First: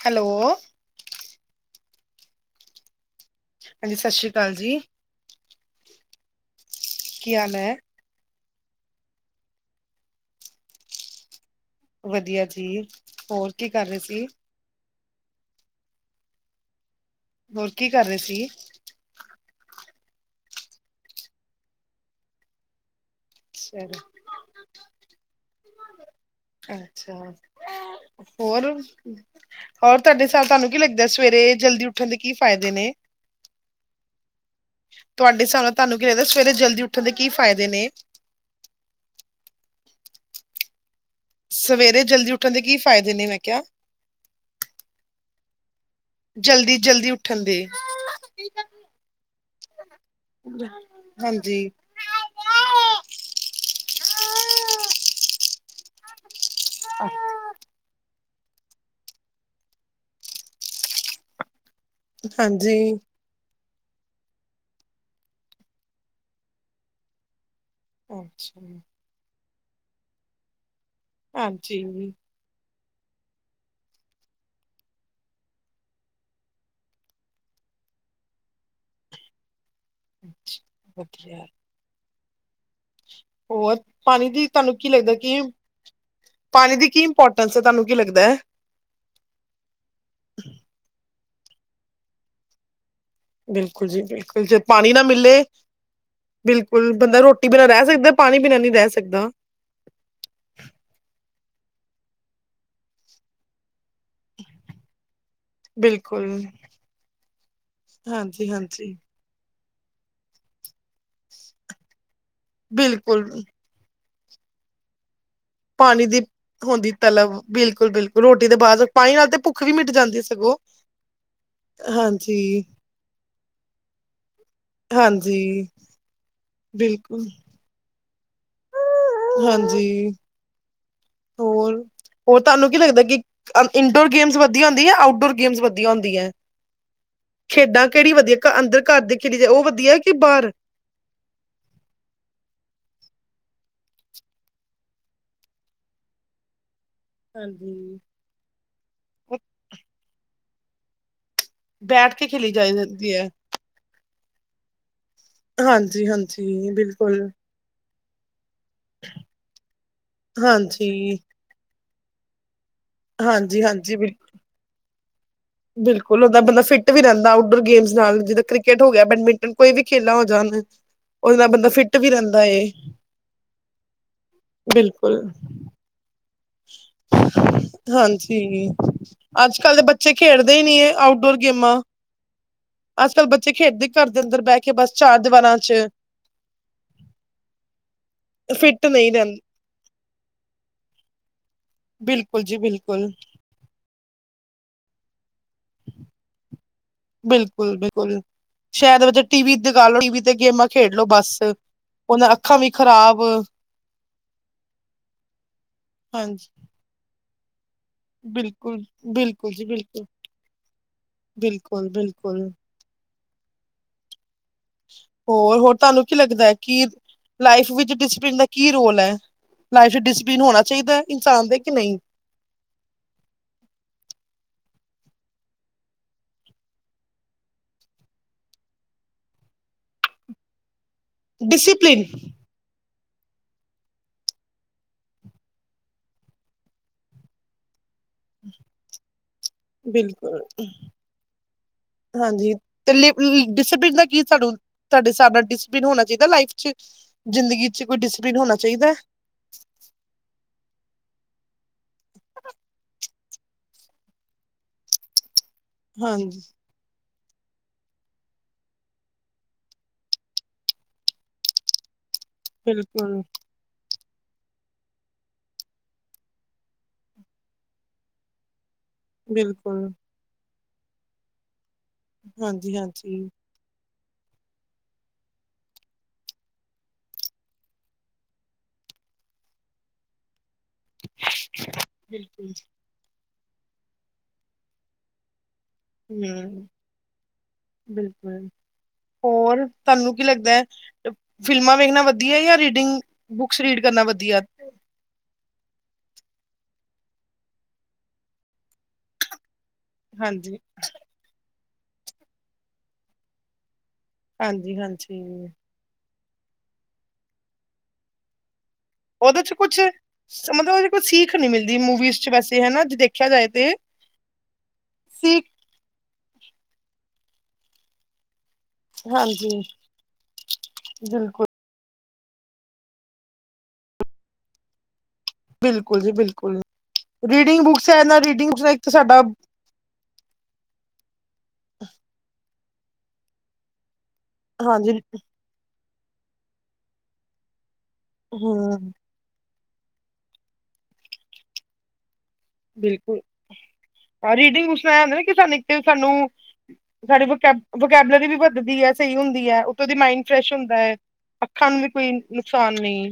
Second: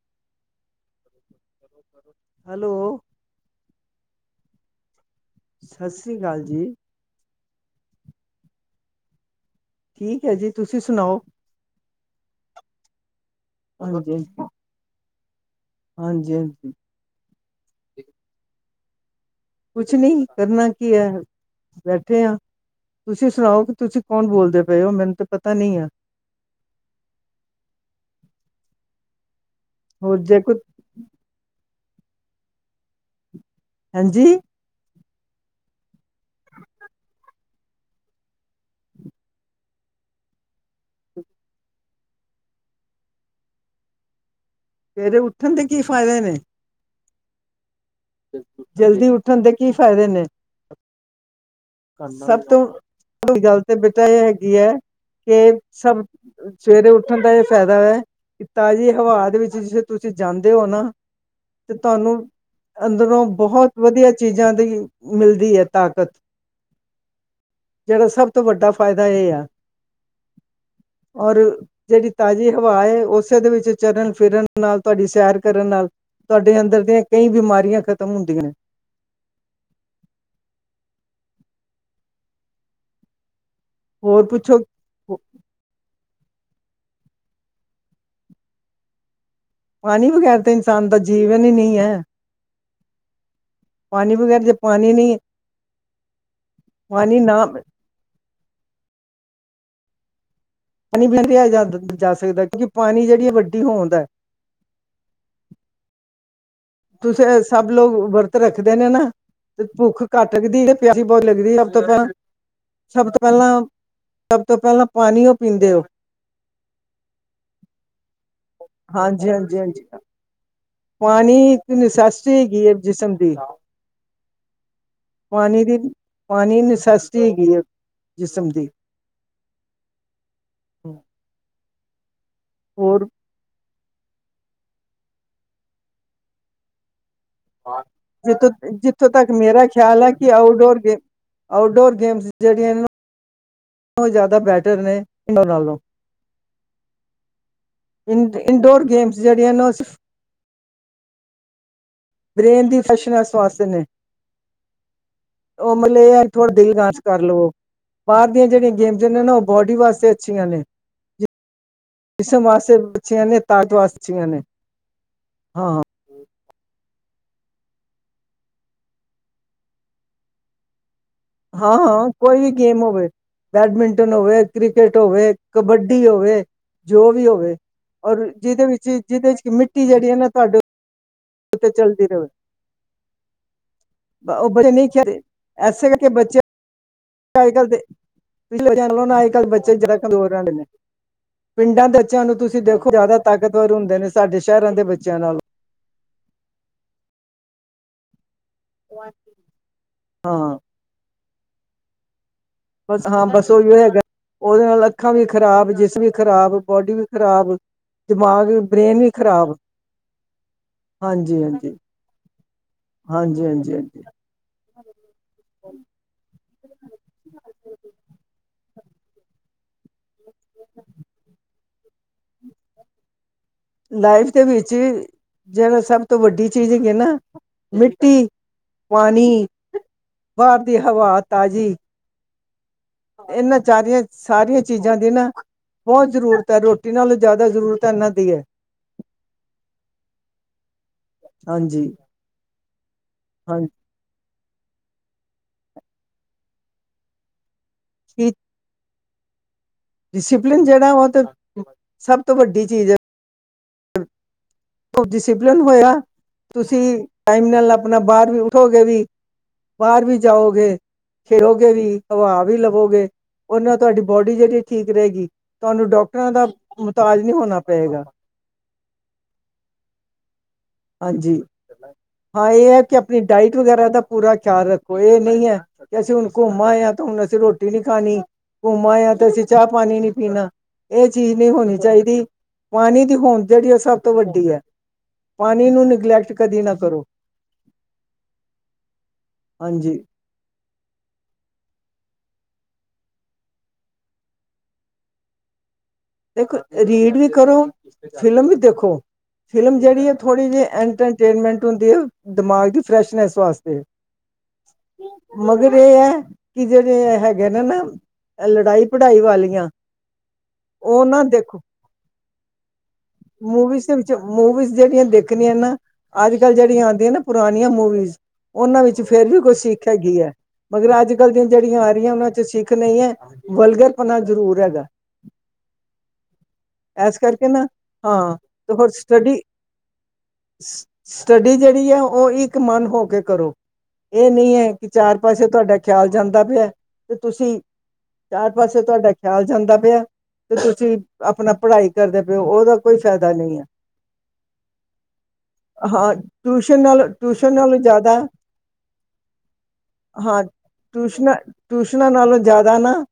Hello hello hello. ਹਾਂਜੀ ਸਸ਼੍ਰੀ ਕਾਲ ਜੀ। ਸਸ੍ਰੀ ਕਾਲ ਜੀ। ਕੀ ਹਾਲ ਐ? ਠੀਕ ਹੈ ਜੀ ਤੁਸੀਂ ਸੁਣਾਓ। ਵਧੀਆ ਜੀ, ਹੋਰ ਕੀ ਕਰ ਰਹੇ ਸੀ। ਹਾਂਜੀ-ਹਾਂਜੀ ਹੋਰ ਕੀ ਕਰ ਰਹੇ ਸੀ ਕੁਛ ਨੀ, ਕਰਨਾ ਕੀ ਹੈ, ਬੈਠੇ ਆਂ ਤੁਸੀਂ ਸੁਣਾਓ ਵੀ, ਚਲੋ ਤੁਸੀਂ ਕੌਣ ਬੋਲਦੇ ਪਏ ਹੋ ਮੈਨੂੰ ਤਾਂ ਪਤਾ ਨਹੀਂ ਆ ਅੱਛਾ, ਹੋਰ ਹੋਰ ਤੁਹਾਡੇ ਜੇ ਹਿਸਾਬ, ਕੋਈ ਤੁਹਾਨੂੰ ਕੀ ਲੱਗਦਾ ਸਵੇਰੇ ਜਲਦੀ ਉੱਠਣ ਦੇ ਕੀ ਫਾਇਦੇ ਨੇ ਹਾਂਜੀ ਤੁਹਾਡੇ ਹਿਸਾਬ ਨਾਲ ਤੁਹਾਨੂੰ ਕੀ ਲਗਦਾ ਸਵੇਰੇ ਜਲਦੀ ਉੱਠਣ ਦੇ ਕੀ ਫਾਇਦੇ ਨੇ ਸਵੇਰੇ ਜਲਦੀ ਉੱਠਣ ਦੇ ਕੀ ਫਾਇਦੇ ਨੇ, ਮੈਂ ਕਿਹਾ ਸਵੇਰੇ ਉੱਠਣ ਦੇ ਕੀ ਫਾਇਦੇ ਨੇ ਜਲਦੀ, ਜਲਦੀ ਉੱਠਣ ਦੇ ਜਲਦੀ ਉੱਠਣ ਦੇ ਕੀ ਫ਼ਾਇਦੇ ਨੇ ਹਾਂਜੀ ਸਭ ਤੋਂ ਵੱਡੀ ਗੱਲ ਤੇ ਬੇਟਾ ਇਹ ਹੈਗੀ ਹੈ, ਕਿ ਸਭ। ਸਵੇਰੇ ਉੱਠਣ ਦਾ ਇਹ ਫ ਫਾਇਦਾ ਹੈ, ਕਿ ਤਾਜ਼ੀ ਹਵਾ ਦੇ ਵਿੱਚ ਜਦੋਂ ਤੁਸੀਂ ਜਾਂਦੇ ਹੋ ਨਾ ਤੇ ਤੁਹਾਨੂੰ, ਹਾਂਜੀ ਅੰਦਰੋਂ ਬਹੁਤ ਵਧੀਆ ਚੀਜ਼ਾਂ ਦੀ, ਮਿਲਦੀ ਹੈ ਤਾਕਤ ਜਿਹੜਾ ਸਭ ਤੋਂ ਵੱਡਾ ਅੱਛਾ ਫਾਇਦਾ ਇਹ ਆ ਔਰ, ਹਾਂਜੀ, ਜਿਹੜੀ ਤਾਜ਼ੀ ਹਵਾ ਏ ਉਸੇ ਦੇ ਵਿੱਚ ਚਲਨ- ਫਿਰਨ ਨਾਲ ਤੁਹਾਡੀ ਸੈਰ ਕਰਨ ਨਾਲ ਤੁਹਾਡੇ ਅੰਦਰ ਦੀਆਂ ਕਈ ਬਿਮਾਰੀਆਂ ਖ਼ਤਮ ਹੁੰਦੀਆਂ ਏਂ ਅੱਛਾ ਵਧੀਆ ਹੋਰ, ਹੋਰ ਪਾਣੀ ਦੀ ਪੁੱਛੋ ਤੁਹਾਨੂੰ ਕੀ ਲੱਗਦਾ ਕਿ, ਪਾਣੀ ਦੀ ਕੀ ਇੰਪੋਰਟੈਂਸ ਹੈ, ਤੁਹਾਨੂੰ ਕੀ ਲੱਗਦਾ ਪਾਣੀ ਵਗੈਰ ਤਾਂ ਇਨਸਾਨ ਦਾ ਜੀਵਨ ਹੀ ਨਹੀਂ ਐ ਬਿਲਕੁਲ ਜੀ ਬਿਲਕੁਲ, ਜੇ ਪਾਣੀ ਨਾ ਮਿਲੇ, ਬਿਲਕੁਲ, ਪਾਣੀ ਬੰਦਾ ਨਾ ਰੋਟੀ ਬਿਨਾ ਰਹਿ ਸਕਦਾ-' ਪਾਣੀ ਬਿਨਾ ਨੀ ਰਹਿ ਸਕਦਾ ਪਾਣੀ ਬਿਨਾਂ ਨਹੀ ਰਿਹਾ ਜਾ ਸਕਦਾ, ਕਿਉਂਕਿ ਪਾਣੀ ਜਿਹੜੀ ਹੈ ਵੱਡੀ ਹੋੋਂਦ ਆ ਬਿਲਕੁਲ ਤੇ ਚਾਹੇ ਸਭ ਲੋਕ ਵਰਤ ਹਾਂਜੀ ਰੱਖਦੇ ਨੇ ਹਾਂਜੀ ਨਾ, ਤੇ ਭੁੱਖ ਘੱਟ ਲੱਗਦੀ ਐ ਪਿਆਸ ਬਹੁਤ ਲੱਗਦੀ ਸਭ ਤੋਂ ਪਹਿਲਾਂ, ਸਭ ਤੋਂ ਬਿਲਕੁਲ ਪਹਿਲਾਂ ਸਭ ਤੋਂ ਪਹਿਲਾਂ ਪਾਣੀ ਉਹ ਪੀਂਦੇ ਹੋ ਪਾਣੀ ਦੀ ਹੁੰਦੀ ਤਲਬ, ਬਿਲਕੁਲ- ਬਿਲਕੁਲ ਰੋਟੀ ਦੇ ਬਾਅਦ ਪਾਣੀ ਨਾਲ ਹਾਂਜੀ ਤੇ ਹਾਂਜੀ ਭੁੱਖ ਵੀ ਹਾਂਜੀ ਮਿਟ ਜਾਂਦੀ ਸਗੋਂ ਪਾਣੀ ਇੱਕ ਨਸੈਸ ਹਾਂਜੀ ਹੈਗੀ ਹੈ ਜਿਸਮ ਦੀ ਹਾਂਜੀ ਪਾਣੀ ਦੀ ਪਾਣੀ ਨਸੈਸਿਟੀ ਬਿਲਕੁਲ ਹੈਗੀ ਹੈ ਜਿਸਮ ਦੀ ਹਾਂਜੀ ਹੋਰ, ਹੋਰ ਤੁਹਾਨੂੰ ਕੀ ਲੱਗਦਾ ਹੋਰ ਕਿ ਇੰਨਡੋਰ ਗੇਮਸ ਵਧੀਆ ਹੁੰਦੀ ਹੈ, ਆਊਟਡੋਰ ਗੇਮਸ ਵਧੀਆ ਹੁੰਦੀ ਹੈ ਖੇਡਾਂ ਕਿਹੜੀ ਵਧੀਆ ਜਿੱਥੋਂ, ਘ ਅੰਦਰ ਘਰ ਜਿੱਥੋਂ ਦੇ ਤੱਕ ਖੇਲੀ ਜਾਏ ਉਹ ਮੇਰਾ ਵਧੀਆ ਖਿਆਲ ਹੈ ਕਿ ਬਾਹਰ ਆਊਟਡੋਰ ਗੇ। ਆਊਟਡੋਰ ਗੇਮਸ ਜਿਹੜੀਆਂ ਇੰਨਾ ਨੂੰ ਉਹ ਜ਼ਿਆਦਾ ਬੈਟਰ ਨੇ, ਇੰਨਾ ਨਾਲੋਂ ਹਾਂਜੀ ਇ ਇੰਡੋਰ ਗੇਮਸ ਜਿਹੜੀਆਂ ਨੂੰ ਸਫ। ਬੈਟ ਬ੍ਰਰੇਨ ਦੀ ਫੈ੍ਸ਼ਨਾਂਸ ਸੁਆਸ ਨੇ ਉਹ ਮਤਲਬ ਹਾਂਜੀ ਇਹ ਹੈ ਥੋੜਾ ਹਾਂਜੀ ਦਿਲ ਗਾਰਸ ਬਿਲਕੁਲ ਕਰ ਲੋ ਬਾਹਰ ਦੀਆਂ ਜਿਹੜੀਆਂ ਗੇਮਸ ਨੇ ਨਾ, ਉਹ ਬੋਡੀ ਵਾਸਤੇ ਅੱਛੀਆਂ ਨੇ ਹਾਂਜੀ ਜਿ ਇਸ ਵਾਸੇ ਬੱਚੀਆਂ ਨੇ ਹਾਂਜੀ ਤਾਤ ਹਾਂਜੀ ਬਿਲ ਵਾਸੀਆਂ ਨੇ ਹਾਂ ਬਿਲਕੁਲ ਹੁੰਦਾ, ਬੰਦਾ ਫਿੱਟ ਵੀ ਰਹਿੰਦਾ ਆਊਟਡੋਰ ਗੇਮ ਨਾਲ, ਜਿੱਦਾਂ ਕ੍ਰਿਕੇਟ ਹੋ ਗਿਆ ਬੈਡਮਿੰਟਨ ਕੋਈ ਵੀ ਖੇਲਾ ਹੋ ਜਾਣ [inaudible] ਹਾਂ ਫਿੱਟ ਹਾਂ ਕੋਈ ਰਹਿੰਦਾ ਵੀ ਏ ਗੇਮ ਹੋਵੇ। ਬੈਡਮਿੰਟਨ ਹੋਵੇ, ਕ੍ਰਿਕਟ ਬਿਲਕੁਲ ਹੋਵੇ, ਕਬੱਡੀ ਹੋਵੇ। ਜੋ ਵੀ ਹੋਵੇ ਔਰ ਜਿਹਦੇ ਹਾਂਜੀ ਵਿੱਚ ਜਿਹਦੇ ਵਿੱਚ ਮਿੱਟੀ ਜਿਹੜੀ ਹੈ ਨਾ ਤੁਹਾਡੇ ਨਹੀਂ ਏ ਆਊਟਡੋਰ ਗੇ ਕਿਤੇ ਚੱਲਦੀ ਰਹੇ। ਅੱਜ ਕੱਲ੍ਹ ਬੱਚੇ ਖੇਡਦੇ ਘਰ ਦੇ ਅੰਦਰ ਉਹ ਬਹਿ ਬੱਚੇ ਕੇ ਨਹੀਂ ਬਸ ਚਾਰ ਖੇਡਦੇ ਦੀਵਾਰਾਂ ਚ ਇਸੇ ਕਰਕੇ ਬੱਚੇ ਅੱਜ ਕੱਲ ਤੇ, ਫਿੱਟ ਜਾਣ ਲ ਨਹੀਂ ਨਾ ਅੱਜ ਰਹਿੰ ਕੱਲ ਬ [unintelligible] ਜਿਹੜ ਕੋਰ ਨੇ [unintelligible] ਪਿੰਡਾਂ ਦੇ ਬੱਚਿਆਂ ਨੂੰ ਬਿਲਕੁਲ ਜੀ ਤੁਸੀਂ ਦੇਖੋ ਬਿਲਕੁਲ ਜ਼ਿਆਦਾ ਤਾਕਤਵਰ ਹੁੰਦੇ ਨੇ ਸਾਡੇ ਸ਼ਹਿਰਾਂ ਦੇ ਬੱਚਿਆਂ ਨਾਲੋ ਬਿਲਕੁਲ -ਬਿਲਕੁਲ ਸ਼ਾਇਦ ਬ ਟੀ ਵੀ ਦਿਖਾ ਲੋ ਟੀਵ ਤੇ ਹਾਂ ਗੇਮਾਂ ਖੇਡਲੋ ਬੱਸ। ਔਹਨਾਂ ਅੱਖਾਂ ਵੀ ਬਸ ਹਾਂ ਬਸ ਔਹੀ ਹੈਗਾ ਉਹਦੇ ਨਾਲ ਅੱਖਾਂ ਵੀ ਖ਼ਰਾਬ ਜਿਸ ਵੀ ਹਾਂਜੀ ਖ਼ਰਾਬ ਬੋਡੀ ਵੀ ਖ਼ਰਾਬ ਦਿਮਾਗ ਬ੍ਰੇਨ ਵੀ ਬਿਲਕੁਲ- ਬਿਲਕੁਲ ਖ਼ਰਾਬ ਜੀ ਬਿਲਕੁਲ, ਬਿਲਕੁਲ -ਬਿਲਕੁਲ ਹਾਂਜੀ- ਹਾਂਜੀ -ਹਾਂਜੀ, ਹੋਰ ਹੋਰ ਤੁਹਾਨੂੰ ਕੀ ਲੱਗਦਾ ਹੈ ਕਿ ਲਾਈਫ ਵਿਚ ਡਿਸਪਲਨ ਦਾ ਕੀ ਰੋਲ ਹੈ। ਲਾਈਫ ਚ ਡਿਸ ਪਿਨ ਹੋਣਾ ਚਾਹੀਦਾ, ਇਨਸਾਨ ਦੇ ਕਿ ਨਹੀਂ। ਲਾਈਫ ਦੇ ਵਿੱਚ ਜਿਹੜਾ ਸਭ ਤੋਂ ਵੱਡੀ ਚੀਜ਼ ਹੈਗੀ ਨਾ ਮਿੱਟੀ, ਪਾਣੀ ਬਾਰ ਦੀ ਹਵਾ, ਤਾਜ਼ੀ ਡਿਸਪਲੀਨ, ਇਹਨਾਂ ਚਾਰੀਆਂ ਸਾਰੀਆਂ ਚੀਜ਼ਾਂ ਦੀ ਨਾ ਬੋਤ ਜ਼ਰੂਰਤ ਹੈ ਰੋਟੀ ਨਾਲੋਂ ਜ਼ਿਆਦਾ ਜ਼ਰੂਰਤ ਹੈ ਇਨਾਂ ਦੀ ਬਿਲਕੁਲ, ਏਹ- ਹਾਂਜੀ। ਹਾਂਜੀ ਤੇ ਲੀ ਲ ਹਾਂਜੀ ਡਿਸਪਲਿਨ ਦਾ ਕੀ ਸਾਨੂੰ ਤੁਹਾਡੇ ਹਿਸਾਬ ਨਾਲ ਡਿਸਪਲਿਨ ਹੋਣਾ ਚਾਹੀਦਾ ਲਾਈਫ ਚ ਜ਼ਿੰਦਗੀ ਚ ਕੋਈ ਡਿਸਿਪਲਿਨ ਹੋਣਾ ਚਾਹੀਦਾ ਹੈ। ਡਿਸਿਪਲਿਨ ਜਿਹੜਾ ਔਹ ਤੇ ਸਭ ਤੋਂ ਵੱਡੀ ਚੀਜ਼ ਹੈ। ਔ ਡਿਸਪਲਨ ਹੋਇਆ। ਹਾਂਜੀ ਤੁਸੀਂ ਟਾਈਮ ਨਾਲ ਆਪਣਾ ਬਾਹਰ ਵੀ ਉਠੋਗੇ ਵੀ ਬਾਹਰ ਵੀ ਜਾਓਗੇ ਫਿਰੋਗੇ ਵੀ ਹਵਾ ਵੀ ਲਵੋਗੇ- ਬਿਲਕੁਲ ਔਨਾ ਤੁਹਾਡੀ ਬੋਡੀ ਜਿਹੜੀ ਠੀਕ ਰਹੇਗੀ, ਤੁਹਾਨੂੰ ਡਾਕਟਰਾਂ ਦਾ ਮੁਤਾਜ ਨਹੀਂ ਹੋਣਾ ਪਏਗਾ। ਬਿਲਕੁਲ। ਹਾਂਜੀ, ਹਾਂ ਏ ਹਾਂਜੀ ਐ ਕਿ ਅਪਣੀ ਹਾਂਜੀ ਡਾਇਟ। ਟੀ ਵਗੈਰਾ ਦਾ ਪੂਰਾ ਖਿਆਲ ਰੱਖੋ ਏ ਨਈ ਐ, ਕਿ ਅਸੀਂ ਹੁਣ ਘੁੰਮ ਆਏ ਆ ਤੇ ਅਸੀਂ ਹੁਣ ਰੋਟੀ ਨਈਂ ਖਾਣੀ। ਘੁੰਮ ਆਏ ਆਂ, ਤੇ ਅਸੀਂ ਚਾ ਪਾਣੀ ਨੀਂ ਪੀਣਾ। ਏ ਚੀਜ ਨੀਂ ਹੋਣੀ ਚਾਈਦੀ, ਬਿਲਕੁਲ ਪਾਣੀ ਦੀ ਹੋਂਦ ਜੇੜੀ ਔ ਸਭ ਤੋਂ ਵੱਡੀ ਐ। ਪਾਣੀ ਨੂੰ ਹਮ, ਕਰੋ ਬਿਲਕੁਲ, ਹੋਰ ਹਾਂਜੀ ਤਾਨੂੰ ਕੀ ਲੱਗਦਾ? ਫਿਲਮਾਂ ਵੇਖਣਾ ਵੱਧੀਆ ਯਾਂ ਰੀਡਿੰਗ, ਬੁਕਸ ਰੀਡ ਕਰਨਾ ਵੱਧੀਆ? ਦੇਖੋ ਰੀਡ ਵੀ ਕਰੋ, ਫਿਲਮ ਵੀ ਦੇਖੋ, ਫਿਲਮ ਜਹੜੀ ਹੈ ਥੋੜ੍ਹੀ ਹਾਂਜੀ ਜਿਹੀ ਐਂਟਰ ਟੇਨਮੈਂਟ ਹੁੰਦੀ ਹੈ ਦਿਮਾਗ ਦੀ ਫਰੈਸ਼ਨੈਸ ਵਾਸਤੇ। ਹਾਂਜੀ - ਹਾਂਜੀ ਈਈਈ ਤੇ ਇਹ ਹੈ ਕਿ ਜਿਹੜੇ ਹੈਗੇ ਨੇ ਨਾ ਲੜਾਈ ਪੜਾਈ ਵਾਲੀਆਂ। ਸਮਝੋ ੲੈਵੇ ਕੋਈ ਉਹ ਨਾ ਸੀਖ ਨੀ ਦੇਖੋ ਮਿਲਦੀ ਮੂਵੀਜ਼ ਚ ਵੈਸੇ ਹਨਾ ਜੇ ਦੇਖਿਆ ਜਾਏ ਤੇ ਮੂਵੀਜ਼ ਦੇ ਵਿੱਚ ਮੂਵੀਜ਼ ਜਿਹੜੀਆਂ ਸੀਖ ਦੇਖਣੀਆਂ ਨੇ ਅੱਜ ਕੱਲ ਜਿਹੜੀਆਂ ਆਉਂਦੀਆਂ ਨਾ ਪੁਰਾਣੀਆਂ ਮੂਵੀਜ਼ ਔਹਨਾਂ ਵਿੱਚ ਫੇਰ ਵੀ ਹਾਂਜੀ ਕੁਛ ਸਿੱਖ ਹੈਗੀ ਹੈ ਮਗਰ ਅੱਜ ਕੱਲ੍ਹ ਬਿਲਕੁਲ ਦੀ ਜਿਹੜੀਆਂ ਆ ਰਹੀਆਂ ਔਹਨਾਂ ਚ ਸਿੱਖ ਨਹੀਂ ਹੈ, ਵਲਗਰਪੁਣਾ ਜ਼ਰੂਰ ਹੈਗਾ। ਬਿਲਕੁਲ ਜੀ ਬਿਲਕੁਲ ਇਸ ਜੀ ਕਰਕੇ ਰੀਡਿੰਗ ਨਾ ਬੁੱਕਸ ਹੈ, ਹਾਂ ਰੀਡਿੰਗ ਬ ਇੱਕ ਸਾਡਾ ਸ ਸ ਸਟੱਡੀ ਜਿਹੜੀ ਹੈ ਔਹ ਇੱਕ ਮਨ ਹੋ ਕੇ ਕਰੋ। ਇਹ ਨਹੀਂ ਹੈ ਕਿ ਹਾਂਜੀ ਚਾਰ ਪਾਸੇ ਤੁਹਾਡਾ ਖਿਆਲ ਜਾਂਦਾ ਪਿਆ ਤੇ ਤੁਸੀਂ ਚਾਰ ਪਾਸੇ ਹਮ ਤੁਹਾਡਾ ਖਿਆਲ ਜਾਂਦਾ ਪਿਆ, ਤੇ ਤੁਸੀਂ ਆਪਣਾ ਪੜ੍ਹਾਈ ਕਰਦੇ ਪਏਓ ਉਹਦਾ ਕੋਈ ਬਿਲਕੁਲ ਫਾਇਦਾ ਨਹੀਂ ਐ ਰੀਡਿੰਗ ਸੁਣਾਇਆ ਜਾਂਦਾ ਨਾ ਕਿ ਸਾਨੂੰ ਇੱਕ ਸਾਨੂੰ ਹਾਂ ਟਿਊਸ਼ਨ ਨਾਲ ਸਾਡੀ ਵ ਟਿਊਸ਼ਨ ਨਾਲੋਂ ਜ਼ਿਆਦਾ ਵਕੈਬਲਰੀ ਵੀ ਵੱਧਦੀ ਐ ਸਈ ਹੁੰਦੀ ਐ, ਉੱਤੋਂ ਦੀ ਮਾਇੰਡ ਹਾਂ ਫਰੈਸ਼ ਹੁੰਦਾ ਐ, ਟਿਊਸ਼ਨਾਂ ਅੱਖਾਂ ਨੂੰ ਵੀ ਕੋਈ ਟਿਊਸ਼ਨਾਂ ਨਾਲੋਂ ਜ਼ਿਆਦਾ ਨੁਕਸਾਨ ਨਾ ਨਈਂ।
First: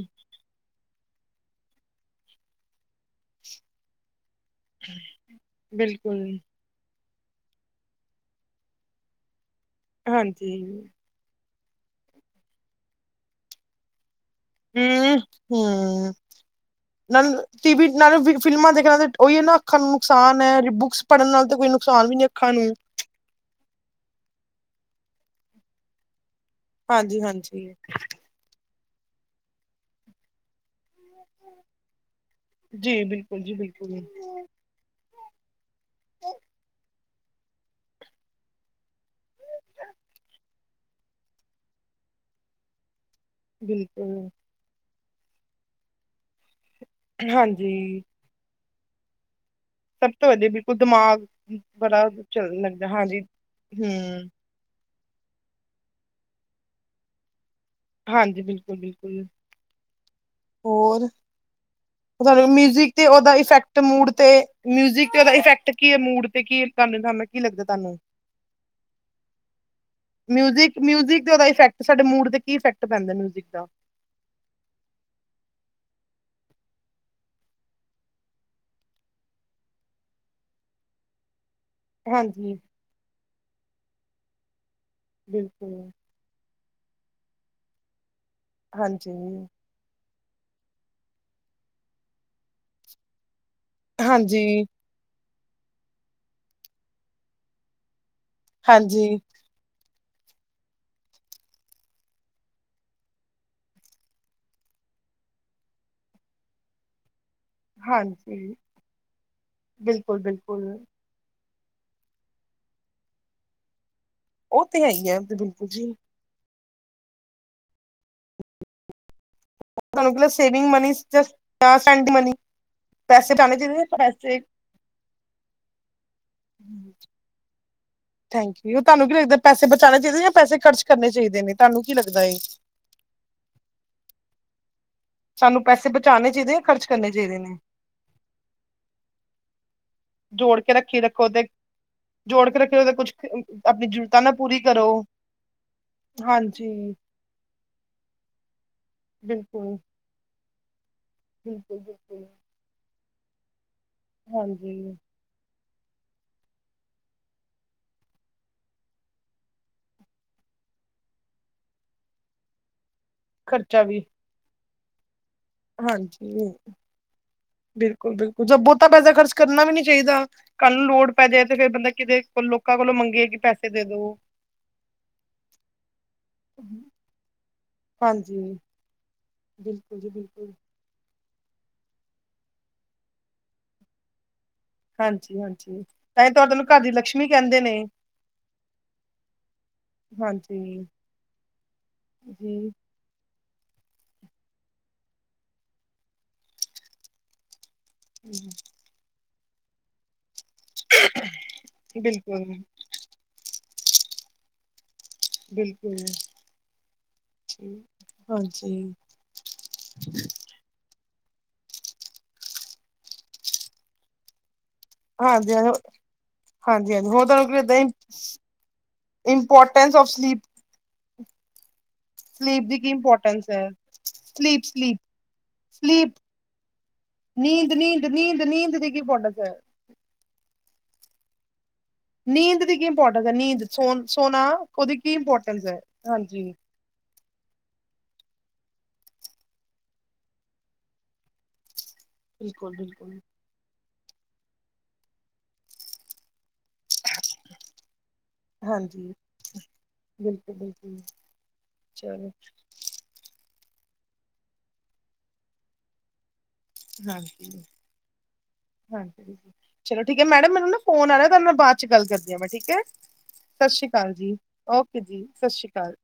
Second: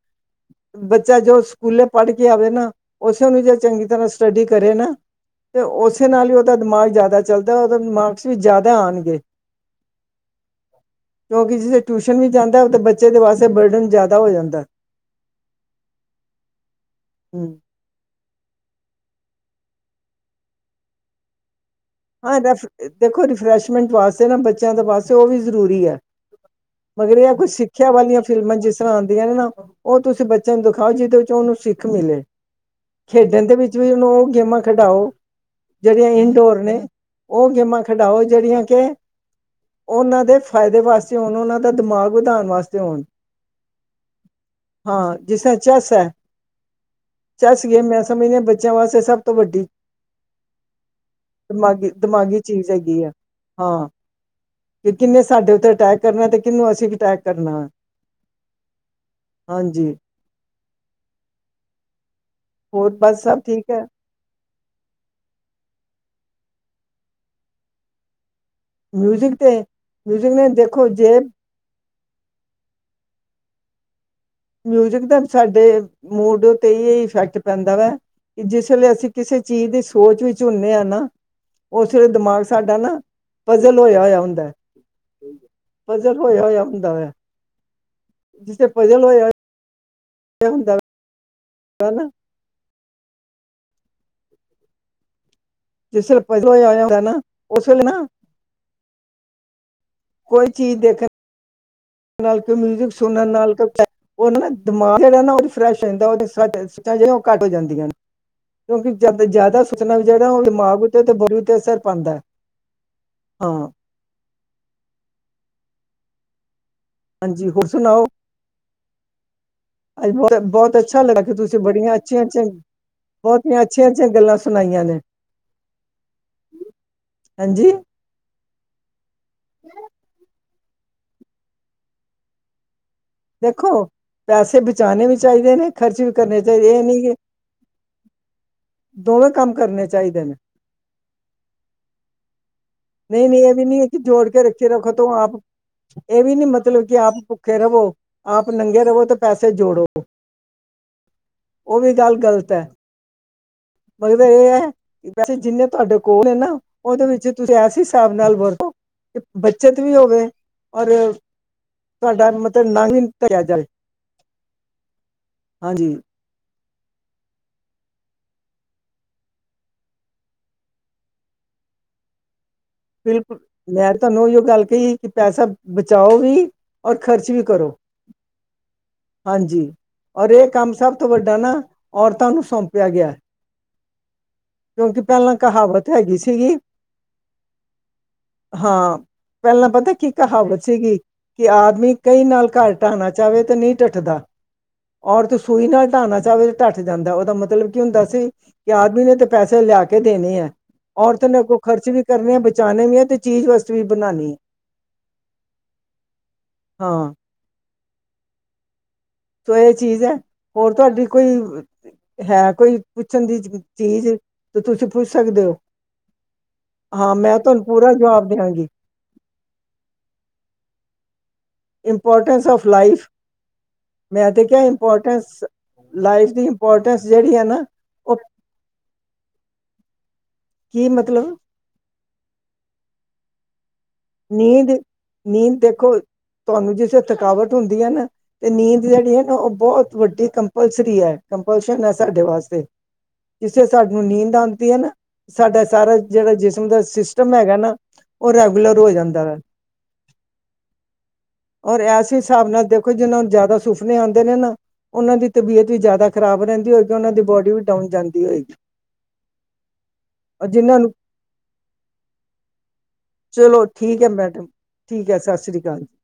ਬੱਚਾ ਜੋ ਸਕੂਲੇ ਪੜ੍ਹ ਕੇ ਆਵੇ ਨਾ, ਓਸੇ ਨੂੰ ਜੇ ਚੰਗੀ ਤਰਾਂ ਸਟੱਡੀ ਕਰੇ ਨਾ, ਤੇ ਓਸੇ ਬਿਲਕੁਲ ਨਾਲ ਈ ਓੱਦਾ ਦਿਮਾਗ ਜਾਅਦਾ ਚੱਲਦਾ, ਓੱਦਾ ਮਾਕਸ ਵੀ ਜਾਅਦਾ ਆਣਗੇ। ਹਾਂਜੀ। ਕਿਓਂਕਿ ਜੇ ਟਿਊਸ਼ਨ ਵੀ ਜਾਂਦਾ ਹਉ, ਤੇ ਬੱਚੇ ਦੇ ਵਾਸਤੇ ਬਡਨ ਜਾਅਦਾ ਹੋ ਜਾਂਦਾ। ਹੂੰ ਹੂੰ, ਨਲ ਹਮ ਟੀ ਫਿਲਮਾਂ ਦੇਖਣਾ ਟ ਉਈ ਐ ਨਾ ਅੱਖਾਂ ਨੂੰ ਨੁਕਸਾਨ ਐ, ਬੁੱਕਸ ਪੜ੍ਹਨ ਨਾਲ ਤੇ ਕੋਈ ਨੁਕ ਆਂ‌ ਏ ਰੈਫ, ਦੇਖੋ ਰਿਫਰੈਸ਼ਮੈਂਟ ਵਾਸਤੇ ਨਾ ਬੱਚਿਆਂ ਦੇ ਵਾਸਤੇ ਓ ਵੀ ਜ਼ਰੂਰੀ ਐ। ਮਗਰ ਹਾਂਜੀ ਏ‌ ਐ ਕੁਛ ਹਾਂਜੀ ਸਿੱਖਿਆ ਵਾਲੀਆਂ ਫਿ ਫਿਲਮਾਂ ਜਿਸ ਤਰ੍ਹਾਂ ਆਂਦੀਆਂ ਨੇ ਨਾਂ, ਓ ਤੁਸੀਂ ਬੱਚਿਆਂ ਨੂੰ ਦਿਖਾਓ ਜਿਦੇ ਵਿੱਚ ਉਨੂੰ ਸਿੱਖ ਮਿਲੇ। ਜੀ ਬਿਲਕੁਲ ਖੇਡਣ ਜੀ ਦੇ ਵਿੱਚ ਵੀ ਬਿਲਕੁਲ ਉਨੂੰ ਓ ਗੇਮਾਂ ਖਡਾਓ, ਜੇੜੀਆਂ ਇੰਨਡੋਰ ਨੇ। ਓ ਗੇਮਾਂ ਖਡਾਓ ਜੇੜੀਆਂ ਕੇ ਓਨਾਂ ਦੇ ਫਾਇਦੇ ਵਾਸਤੇ ਹੋਣ, ਓਨਾਂ ਦਾ ਦਮਾਗ ਵਧਾਣ ਵਾਸਤੇ ਹੋਣ। ਬਿਲਕੁਲ। ਹਾਂ, ਜੈਸੇ ਏ ਚੈੱਸ ਐ, ਚੈੱਸ ਹਾਂਜੀ ਗੇਮ ਮੈਂ ਸਮਝਦੀ ਆਂ ਬ ਬੱਚਿਆਂ ਵਾਸਤੇ ਸਭ ਤੋਂ ਵੱਡੀ ਸਭ ਤੋਂ ਵਧੀਆ ਬਿਲਕੁਲ ਦਮਾਗ, ਦਿਮਾਗੀ ਬਰਾ ਦਿਮਾਗੀ ਚਲਣ ਚੀਜ਼ ਲੱਗਦਾ ਐ ਹਾਂਜੀ, ਹਮ੍ਹ। ਕੀ ਕਿੰਨੇ ਸਾਡੇ ਉੱਤੇ ਅਟੈਕ ਕਰਨਾ ਤੇ ਕਿਨੂੰ ਅਸੀਂ ਵੀ ਅਟੈਕ ਕਰਨਾ? ਹਾਂਜੀ ਬਿਲਕੁਲ ਬਿਲਕੁਲ। ਹਾਂਜੀ। ਹੋਰ? ਚਾਅ ਨੂੰ ਹੋਰ ਮਿਊਜ਼ਕ 'ਤੇ ਬਸ ਓੱਦਾ ਸਭ ਠੀਕ ਇਫੈਕਟ ਹੈ ਮੋਡ 'ਤੇ ਮਿਊਜ਼ਕ ਤੇ ਓਦਾ ਇਫੈਕਟ ਕੀ ਐ ਮੂਡ ਤੇ, ਕੀ ਤਾਅ ਡੇ ਕੀ ਲੱਗਦਾ ਤਾਅ ਨੂੰ? ਮਿਊਜਿਕ ਤੇ ਮਿਊਜਿਕ ਨੇ ਮਿਊਜ਼ਕ, ਦੇਖੋ ਜੇ ਮਿਊਜ਼ਕ ਤੇ ਓਦਾ ਇਫੈਕਟ ਤੇ ਸਾਡੇ ਮੂਡ ਤੇ ਕੀ ਇਫੈਕਟ ਪੈਂਦਾ ਮਿਊਜ਼ਿਕ ਦਾ? ਮਿਊਜ਼ਕ ਦਾ ਸਾਡੇ, ਮੂਡ ਤੇਈ‌ ਇਫੈਕਟ ਪੈਂਦਾ ਵੈ। ਕਿ ਜਿਸ ਵੇਲੇ ਅਸੀਂ ਕਿਸੇ ਚੀਜ ਦੀ ਸੋਚ ਵਿੱਚ ਹੁੰਨੇ ਆਂ ਨਾਂ ਓਸ ਵੇਲੇ ਦਮਾਗ ਹਾਂਜੀ ਸਾਡਾ ਨਾ, ਪਜ਼ਲ ਹੋਏਆ ਹੋਏਆ ਹੁੰਦਾ ਐ। ਬਿਲਕੁਲ। ਲ ਹੋਆ ਹੋਇਆ ਹੁੰਦਾ ਹੋਆ ਜਿੱਥੇ ਪਜਲ ਹਾਂਜੀ ਹੋਏ ਹੋਆ ਹੁੰਦਾ। ਹ ਨਾ। ਹਾਂਜੀ। ਜਿਸ ਵੇਲੇ [unintelligible] ਹੋਇਆ ਹੁੰਦਾ ਨਾ ਉਸ ਵੇਲੇ ਨਾ ਹਾਂਜੀ। ਕੋਈ ਚੀਜ਼ ਦੇਖਣ ਨਾਲ ਕੋਈ ਮਿਊਜ਼ਕ ਸੁਣਨ ਨਾਲ ਕੋ, ਓਨਾ ਦਮਾਗ ਜੇੜਾ ਨਾ, ਓ ਫਰੈਸ਼ ਰੈਂਦਾ ਓ ਜਿਸ ਤਰਾਂ ਟੈਂਸ ਚਲ ਜੇੜੇ ਓ ਘੱਟ ਹੋ ਜਾਂਦੀਆਂ ਨੇ, ਹਾਂਜੀ ਕਿਉਂਕਿ ਜੱਦ ਜਾਅਦਾ ਸੋਚਣਾ ਵੀ ਬਿਲਕੁਲ ਜੇੜਾ ਓ ਬਿਲਕੁਲ ਦਿਮਾਗ ਤੇ ਬੋਰੂ ਤੇ ਅਸਰ ਪਾਂਦਾ ਐ, ਹਾਂ। ਓ ਤੇ ਹੈ ਈ ਐ, ਬਿਲਕੁਲ ਜੀ। ਹਾਂਜੀ, ਹੋਰ ਸੁਣਾਓ? ਅੱਜ ਤੁਹਾਨੂੰ ਕਿ ਬੌਤ, ਸੇਵਿੰਗ ਬੌਤ ਮਨੀ ਅੱਛਾ ਲੱਗਾ ਕਿ ਤੁਸੀਂ ਬੜੀਆਂ ਜਸਟ ਅੱਛੀਆਂ ਮਨੀ ਅੱਛੀਆਂ ਪੈਸੇ ਬੌਤ ਬਚਾਉਣੇ ਈ ਚਾਹੀਦੇ ਨੇ, ਅੱਛੀਆਂ ਅੱਛੀਆਂ ਗੱਲਾਂ ਪੈਸੇ ਸੁਣਾਈਆਂ ਨੇ। ਹਾਂਜੀ? ਥੈਂਕ ਯੂ, ਤਾਅਨੂੰ ਕੀ ਲੱਗਦਾ ਪੈੇਸੇ ਬਚਾਣੇ ਚਈਦੇ ਜਾਂ ਪੈੇਸੇ ਖਰਚ‌ ਕਰਨੇ ਚਈਦੇ ਨੇ, ਤਾਅਨੂੰ ਕੀ ਲੱਗਦਾ ਏ? ਦੇਖੋ, ਪੈਸੇ ਬਚਾਣੇ ਵੀ ਚਾਈਦੇ ਸਾਨੂੰ ਨੇ ਪੈਸੇ ਖਰਚ ਵੀ ਬਚਾਉਣੇ ਕਰਨੇ ਚਾਹੀਦੇ ਜਾਂ ਚਾਈਦੇ ਏ ਖਰਚ ਨੀਂ ਕਰਨੇ ਕੇ ਚਾਹੀਦੇ ਨੇ ਦੋਵੇਂ ਕੰਮ ਕਰਨੇ ਚਾਈਦੇ ਨੇ। ਜੋੜ ਕੇ ਰੱਖੀ ਰੱਖੋ ਤੇ ਜੋੜ ਕੇ ਰੱਖੇ ਉਹਦੇ ਕੁਛ ਨਈਂ ਨਈਂ ਏ ਵੀ ਨੀਂ ਐ ਆਪਣੀ ਕਿ ਜ਼ਰੂਰਤਾਂ ਜੋੜ ਨਾ ਕੇ ਪੂਰੀ ਰੱਖੇ ਕਰੋ ਰੱਖੋ ਤੋਂ ਆਪ ਏ ਵੀ ਨਈ, ਹਾਂਜੀ ਮਤਲਬ ਕਿ, ਆਪ ਭੁੱਖੇ ਰਵੋ, ਆਪ ਨੰਗੇ ਰਵੋ, ਤੇ ਪੈਸੇ ਬਿਲਕੁਲ ਜੋੜੋ। ਬਿਲਕੁਲ ਓ ਵੀ, ਗੱਲ ਬਿਲਕੁਲ ਗ਼ਲਤ ਐ। ਪਰ ਏ ਆ ਹਾਂਜੀ ਪੈਸੇ ਜਿੰਨੇ ਤੁਹਾਡੇ ਕੋਲ ਨੇ ਨਾ, ਉਹਦੇ ਵਿੱਚ ਤੁਸੀਂ ਐਸੇ ਹਿਸਾਬ ਨਾਲ ਵਰਤੋ ਬੱਚਤ ਵੀ ਹੋਵੇ, ਔਰ ਤੁਹਾਡਾ ਮਤਲਬ ਨਵੀ ਖ਼ਰਚਾ ਵੀ ਹਾਂਜੀ, ਬਿਲਕੁਲ -ਬਿਲਕੁਲ ਜ ਬਹੁਤਾ ਪੈਸਾ, ਖਰਚ ਕਰਨਾ ਵੀ ਨੀ ਚਾਹੀਦਾ। ਕੱਲ੍ਹ ਨੂੰ ਲੋੜ, ਪੈਦੀ ਜਾਏ ਤੇ ਫੇਰ ਬੰਦਾ ਕਿਤੇ ਕੋਲੋਂ ਮੰਗੇ ਕਿ ਬਿਲਕੁਲ, ਪੈਸੇ ਦੇ ਮੈਂ ਦੋ ਤੁਹਾਨੂੰ ਇ ਗੱਲ ਕਹੀ ਕਿ ਪੈਸਾ, ਬਚਾਓ ਵੀ ਔਰ ਖ਼ਰਚ ਵੀ ਕਰੋ। ਹਾਂਜੀ, ਬਿਲਕੁਲ, ਜੀ ਬਿਲਕੁਲ। ਸੱਭ ਤੋਂ ਵੱਡਾ ਨਾ, ਔਰਤਾਂ ਨੂੰ ਸੌਂਪਿਆ ਗਿਆ। ਕਿਉਂਕਿ, ਪਹਿਲਾਂ ਹਾਂਜੀ ਹਾਂਜੀ ਕਹਾਵਤ ਹੈਗੀ ਤਾਂ ਹੀ ਤੁਹਾਡੇ ਸੀਗੀ। ਨੂੰ ਘਰ ਦੀ ਲਕਸ਼ਮੀ ਕਹਿੰਦੇ ਨੇ ਹਾਂ ਪਹਿਲਾਂ ਪਤਾ, ਕੀ ਕਹਾਵਤ ਹਾਂਜੀ ਸੀਗੀ ਕਿ, ਆਦਮੀ ਕਈ ਨਾਲ ਜੀ ਘਰ ਟਾਣਾ ਚਾਹਵੇ ਤਾਂ ਨਹੀਂ ਟੱਠਦਾ ਔਰਤ ਸੂਈ ਨਾਲ ਟਾਣਾ ਚਾਹਵੇ ਤਾਂ ਟੱਠ ਜਾਂਦਾ ਉਹਦਾ ਮਤਲਬ ਕੀ ਹੁੰਦਾ ਸੀ ਕਿ, ਆਦਮੀ ਨੇ ਤੇ ਪੈਸੇ ਲਿਆ ਕੇ ਦੇਣੇ ਹੈ। ਔਰਤ ਨੇ ਅੱਗੋਂ, ਖਰਚ ਵੀ ਕਰਨੇ ਹੈ, ਬਿਲਕੁਲ ਬਚਾਉਣੇ ਵੀ ਹੈ, ਤੇ ਚੀਜ਼ ਵਸਤ ਵੀ ਬਣਾਉਣੀ ਹੈ। ਬਿਲਕੁਲ, ਹਾਂ ਹਾਂਜੀ। ਸੋ ਇਹ ਚੀਜ਼ ਏ ਹੋਰ ਤੁਹਾਡੀ ਕੋਈ ਹੈ, ਕੋਈ ਪੁੱਛਣ ਦੀ ਚੀਜ਼ ਤੇ ਤੁਸੀਂ? ਪੁੱਛ ਸਕਦੇ ਹੋ, ਹਾਂਜੀ ਹਾਂਜੀ ਹਾਂ ਹੋਰ ਮੈਂ ਤੁਹਾਨੂੰ ਪੂਰਾ ਜਵਾਬ ਦਿਆਂਗੀ। Importance of sleep importance sleep of ਦੀ ਕੀ ਲਾਈਫ, ਇੰਪੋਰਟੈਂਸ ਹੈ ਮੈਂ ਤਾਂ ਸਲੀਪ ਕਿਹਿਆ ਸਲੀਪ ਇੰਪੋਰਟੈਂਸ ਸਲੀਪ ਲਾਈਫ ਦੀ, ਇੰਪੋਰਟੈਂਸ ਜਿਹੜੀ ਹੈ ਨਾ, ਨੀਦ ਉਹ -ਨੀਦ ਦੀ ਕੀ ਇੰਪੋਟਰਸ ਪਡ ਸ ਕੀ ਮਤਲਬ ਨੀਂਦ ਦੀ ਕੀ ਇੰਪੋਰਟੈਂਸ ਹੈ, ਨੀਂਦ ਸੋ ਸੌਂਣਾ, ਨੀਂਦ ਉਹਦੀ ਕੀ ਨੀਂਦ ਇੰਪੋਰਟੈਂਸ ਹੈ ਦੇਖੋ ਹਾਂਜੀ, ਤੁਹਾਨੂੰ ਜਿਸੇ ਥਕਾਵਟ ਹੁੰਦੀ ਹੈ ਨਾ, ਤੇ ਨੀਂਦ ਜਿਹੜੀ ਹੈ ਨਾ, ਉਹ ਬਹੁਤ ਵੱਡੀ ਕੰਪਲਸਰੀ ਹੈ। ਕੰਪਸਲ ਹੈ ਸਾਡੇ ਵਾਸਤੇ, ਬਿਲਕੁਲ ਬਿਲਕੁਲ ਜਿੱਥੇ ਸਾਨੂੰ ਨੀਂਦ ਆਉਂਦੀ ਹੈ ਨਾ, ਸਾਡਾ ਸਾਰਾ, ਜਿਹੜਾ ਜਿਸਮ ਦਾ ਸਿਸਟਮ ਹੈਗਾ ਨਾ ਰ ਹਾਂਜੀ, ਬਿਲਕੁਲ- ਬਿਲਕੁਲ ਚਲੋ। ਜਿਨਾ ਨੂੰ, ਜ਼ਿਆਦਾ ਸੁਫਨੇ ਆਉਂਦੇ ਨੇ ਨਾ, ਉਹਨਾਂ ਦੀ ਤਬੀਅਤ ਵੀ ਜ਼ਿਆਦਾ ਖਰਾਬ, ਰਹਿੰਦੀ ਹੋਏਗੀ, ਉਹਨਾਂ ਦੀ ਬੋਡੀ ਵੀ ਹਾਂਜੀ ਡਾਊਨ ਜਾਂਦੀ ਹੋਏਗੀ ਹਾਂਜੀ, ਚਲੋ ਠੀਕ ਹੈ ਔਰ ਮੈਡਮ, ਮੈਨੂੰ ਨਾ ਜਿਹਨਾਂ ਨੂੰ ਫੋਨ ਆ ਰਿਹਾ ਨਾਲ, ਬਾਅਦ ਚ ਗੱਲ ਕਰਦੀ ਹਾਂ, ਮੈਂ ਠੀਕ ਐ। ਚਲੋ ਸਤਿ ਸ਼੍ਰੀ ਠੀਕ ਹੈ ਅਕਾਲ, ਜੀ ਮੈਡਮ ਓਕੇ ਠੀਕ ਹੈ ਜੀ, ਸਤਿ ਸ੍ਰੀ ਸ਼੍ਰੀ ਅਕਾਲ।